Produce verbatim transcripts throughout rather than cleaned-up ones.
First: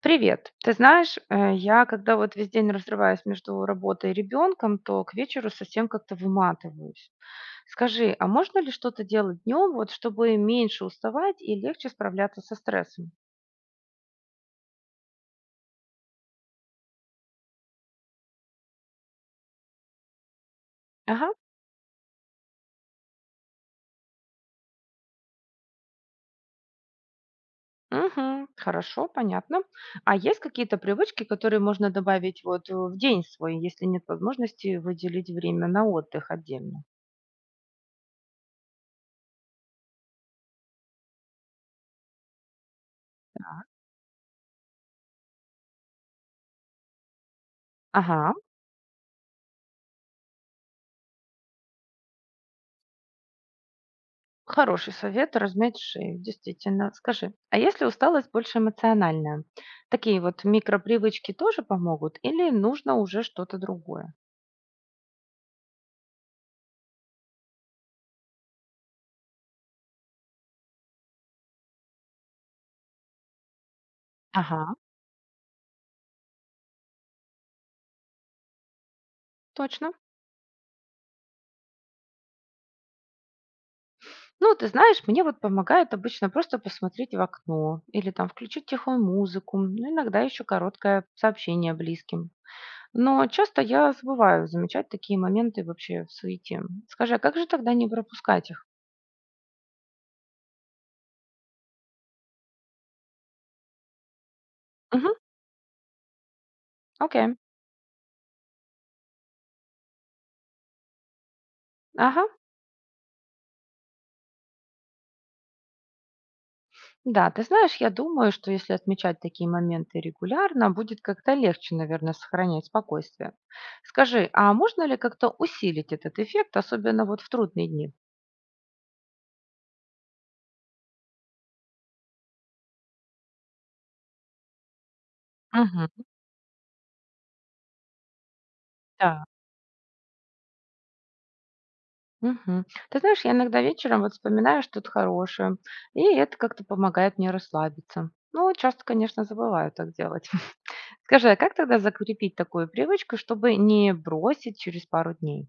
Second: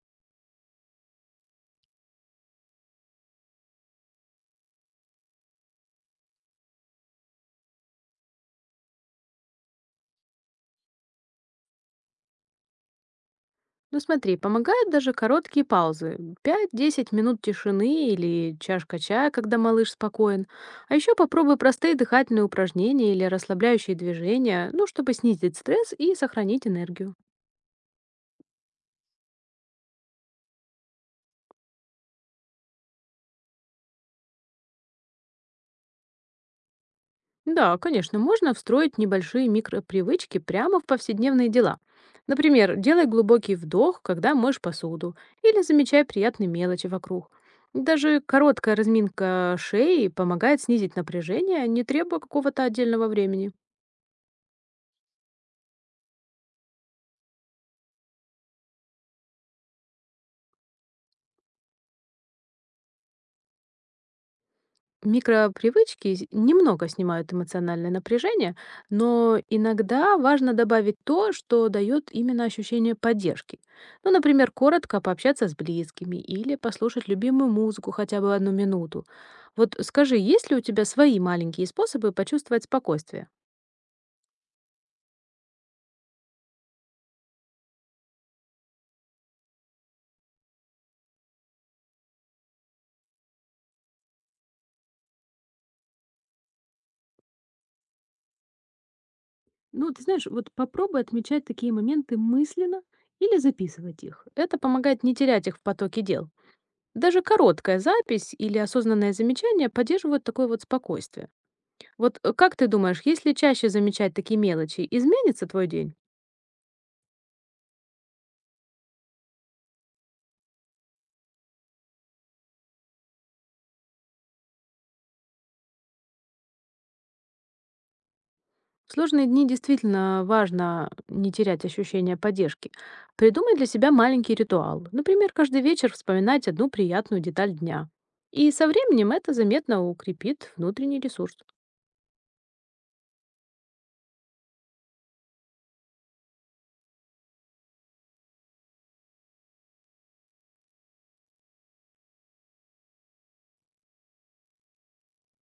Привет. Ты знаешь, э, я когда вот весь день разрываюсь между работой и ребенком, то к вечеру совсем как-то выматываюсь. Скажи, а можно ли что-то делать днем, вот, чтобы меньше уставать и легче справляться со стрессом? Ну смотри, помогают даже короткие паузы — пять-десять минут тишины или чашка чая, когда малыш спокоен. А еще Ага, попробуй простые дыхательные упражнения или расслабляющие движения, ну, чтобы снизить стресс и сохранить энергию. угу, хорошо, понятно. А есть какие-то привычки, которые можно добавить вот э, в день свой, если нет возможности выделить время на отдых отдельно? Да, конечно, можно встроить небольшие микропривычки прямо в повседневные дела. Например, делай глубокий вдох, когда моешь посуду, или замечай приятные мелочи вокруг. Даже Ага. короткая разминка шеи помогает снизить напряжение, не требуя какого-то отдельного времени. Хороший совет размять шею, действительно. Скажи, а если усталость больше эмоциональная, такие вот микропривычки тоже помогут или нужно уже что-то другое? Микропривычки с- немного снимают эмоциональное напряжение, но иногда важно добавить то, что дает именно ощущение поддержки. Ну, например, Ага, коротко пообщаться с близкими или послушать любимую музыку хотя бы одну минуту. Вот точно. скажи, есть ли у тебя свои маленькие способы почувствовать спокойствие? Ну, ты знаешь, мне вот помогает обычно просто посмотреть в окно или там включить тихую музыку, ну, иногда еще короткое сообщение близким. Но часто я забываю замечать такие моменты вообще в суете. Скажи, а как же тогда не пропускать их? Ну, ты знаешь, вот попробуй отмечать такие моменты мысленно или записывать их. Это помогает не Угу, терять их в потоке дел. Даже окей. короткая запись или осознанное замечание поддерживают такое вот спокойствие. Вот Ага, э, как ты думаешь, если чаще замечать такие мелочи, изменится твой день? да, ты знаешь, я думаю, что если отмечать такие моменты регулярно, будет как-то легче, наверное, сохранять спокойствие. Скажи, а можно ли как-то усилить этот эффект, особенно вот в трудные дни? В сложные дни действительно важно не терять ощущение поддержки. Придумай для себя маленький ритуал. Например, каждый Мгм. вечер вспоминать одну приятную деталь дня. И со временем Да. это заметно укрепит внутренний ресурс. Мгм. Ты знаешь, я иногда вечером вот вспоминаю что-то хорошее, и это как-то помогает мне расслабиться. Ну, часто, конечно, забываю так делать. Скажи, а как тогда закрепить такую привычку, чтобы не бросить через пару дней?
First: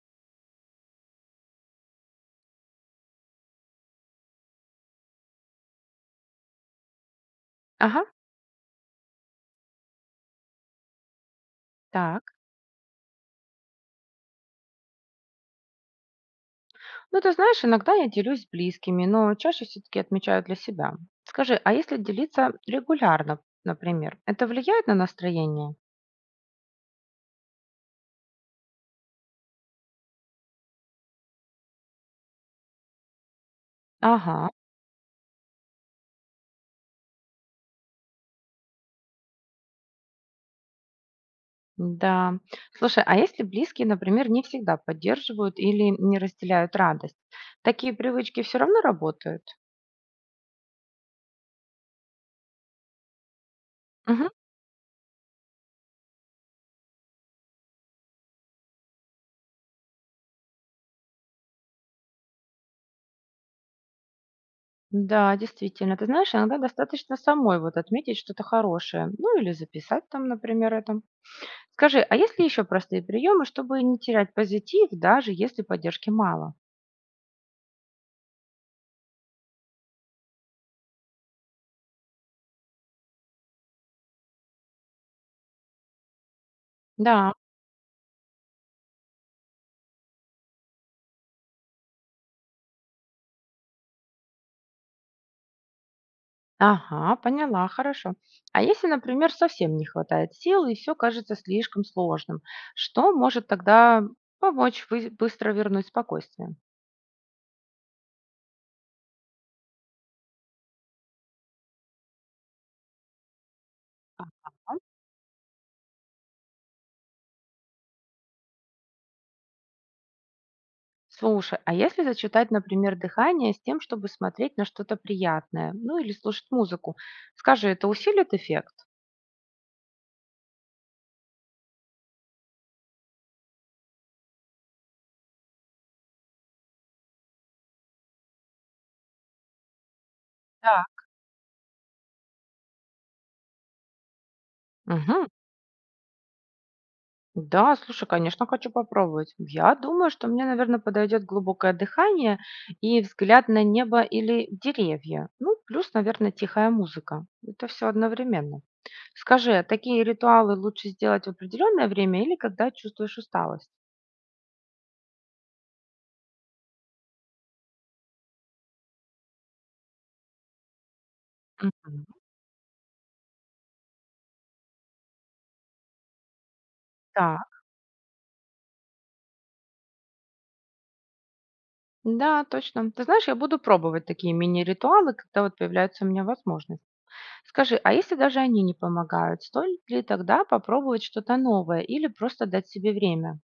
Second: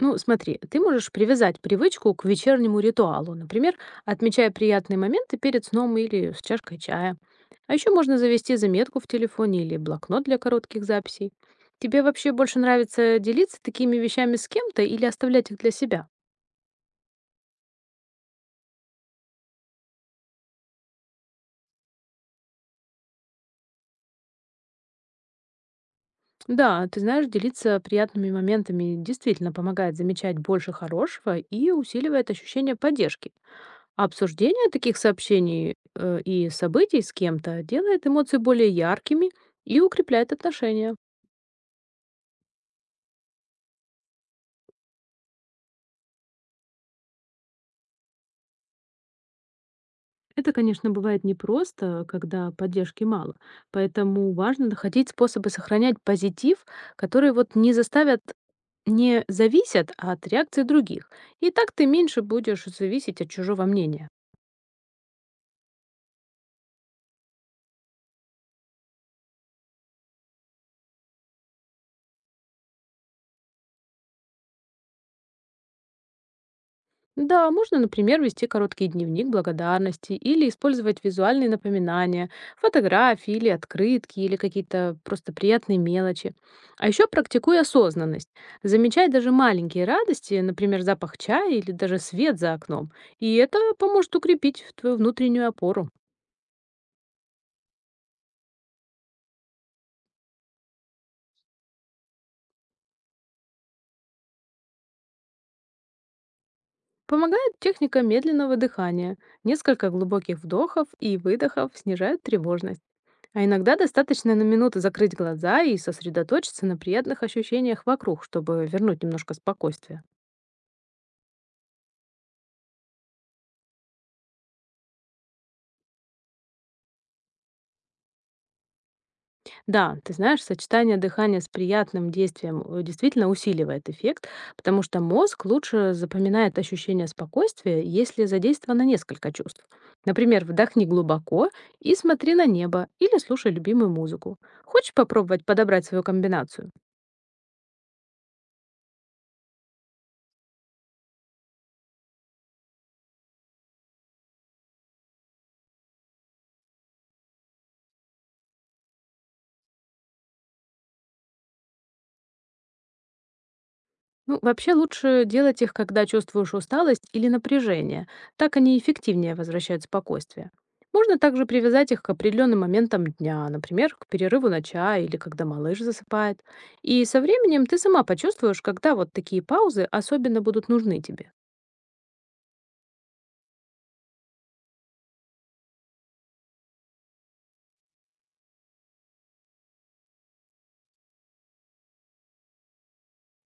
Ну, смотри, ты можешь привязать привычку к вечернему ритуалу, например, отмечая приятные моменты перед сном или с чашкой чая. А еще Ага, можно завести заметку в телефоне или блокнот для коротких записей. Тебе так. вообще больше нравится делиться такими вещами с кем-то или оставлять их для себя? Ну, ты знаешь, иногда я делюсь с близкими, но чаще все-таки отмечаю для себя. Скажи, а если делиться регулярно, например, это влияет на настроение? Да, ты знаешь, делиться приятными моментами действительно помогает замечать больше хорошего и усиливает ощущение поддержки. Ага, Обсуждение таких сообщений э, и событий с кем-то делает эмоции более яркими и укрепляет отношения. да. Слушай, а если близкие, например, не всегда поддерживают или не разделяют радость, такие привычки все равно работают? Это, конечно, бывает непросто, когда поддержки мало. Мгм. Поэтому важно находить способы сохранять позитив, которые вот не заставят, не зависят от реакции других. И так ты меньше будешь зависеть от чужого мнения. Да, действительно. Ты знаешь, иногда достаточно самой вот отметить что-то хорошее, ну или записать там, например, это. Скажи, а есть ли еще простые приемы, чтобы не терять позитив, даже если поддержки мало? Да, можно, например, вести короткий дневник благодарности или использовать визуальные напоминания, фотографии или открытки, или какие-то просто приятные мелочи. А еще Да. практикуй осознанность. Замечай даже маленькие радости, например, запах чая или даже свет за окном. И это поможет укрепить в твою внутреннюю опору. Ага, поняла, хорошо. А если, например, совсем не хватает сил и все кажется слишком сложным, что может тогда помочь вы- быстро вернуть спокойствие? Помогает техника медленного дыхания. Несколько глубоких вдохов и выдохов снижают тревожность. А иногда достаточно на Ага. минуту закрыть глаза и сосредоточиться на приятных ощущениях вокруг, чтобы вернуть немножко спокойствия. Слушай, а если зачитать, например, дыхание с тем, чтобы смотреть на что-то приятное, ну или слушать музыку, скажи, это усилит эффект? Да, ты знаешь, сочетание дыхания с приятным действием э, действительно усиливает эффект, потому что мозг лучше запоминает ощущение спокойствия, если задействовано несколько чувств. Например, Да. вдохни глубоко и смотри на небо или слушай любимую музыку. Хочешь Мгм. попробовать подобрать свою комбинацию? Да, слушай, конечно, хочу попробовать. Я думаю, что мне, наверное, подойдет глубокое дыхание и взгляд на небо или деревья. Ну, плюс, наверное, тихая музыка. Это все одновременно. Скажи, а такие ритуалы лучше сделать в определенное время или когда чувствуешь усталость? Ну, вообще лучше делать их, когда чувствуешь усталость или напряжение. Так они эффективнее возвращают спокойствие. Можно также привязать их Мгм. к определенным моментам дня, например, к перерыву на чай или когда малыш засыпает. И со Да, временем ты сама почувствуешь, когда вот такие паузы особенно будут нужны тебе. да, точно. Ты знаешь, я буду пробовать такие мини-ритуалы, когда вот появляется у меня возможность. Скажи, а если даже они не помогают, стоит ли тогда попробовать что-то новое или просто дать себе время?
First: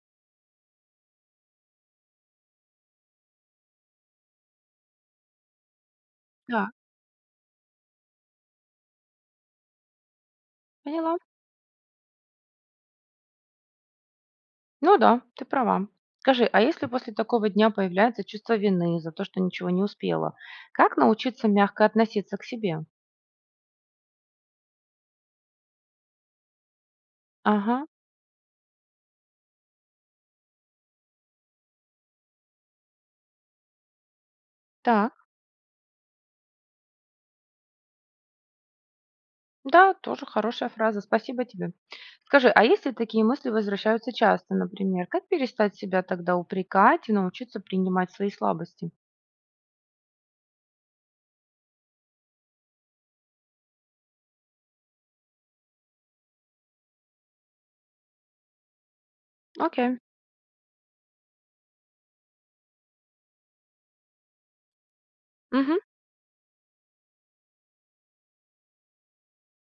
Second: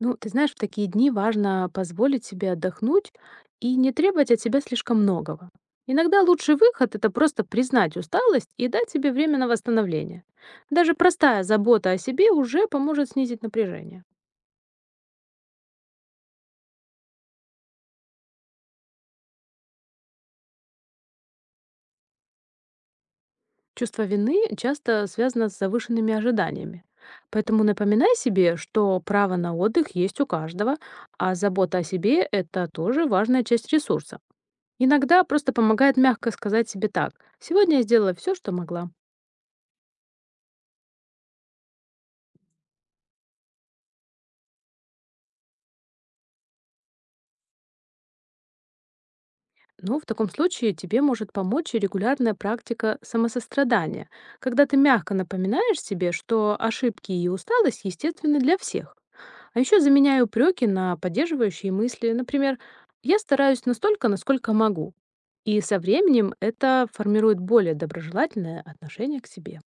Ну, ты знаешь, в такие дни важно позволить себе отдохнуть и не требовать от себя слишком многого. Иногда лучший Да, выход — это просто признать усталость и дать себе время на восстановление. Даже поняла. простая забота о себе уже поможет снизить напряжение. Ну да, ты права. Скажи, а если после такого дня появляется чувство вины за то, что ничего не успела, как научиться мягко относиться к себе? Чувство вины часто связано с завышенными ожиданиями. Поэтому Ага, напоминай себе, что право на отдых есть у каждого, а забота о себе — это тоже важная часть ресурса. Иногда так. просто помогает мягко сказать себе так. Сегодня я сделала все, что могла. Да, тоже хорошая фраза. Спасибо тебе. Скажи, а если такие мысли возвращаются часто, например, как перестать себя тогда упрекать и научиться принимать свои слабости? Ну, в таком случае тебе может помочь и регулярная практика самосострадания, когда ты мягко напоминаешь себе, что ошибки и усталость естественны для всех. А еще Окей. заменяю упреки на поддерживающие мысли. Например, я стараюсь настолько, насколько могу. И Мгм. со временем это формирует более доброжелательное отношение к себе.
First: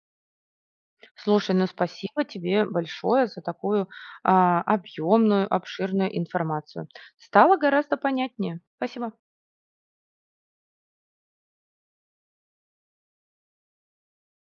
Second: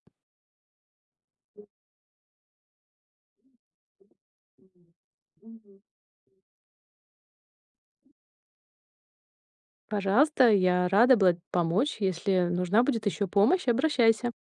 Слушай, ну спасибо тебе большое за такую объемную, обширную информацию. Стало гораздо понятнее. Спасибо. Пожалуйста, я рада была помочь. Если нужна будет еще помощь, обращайся.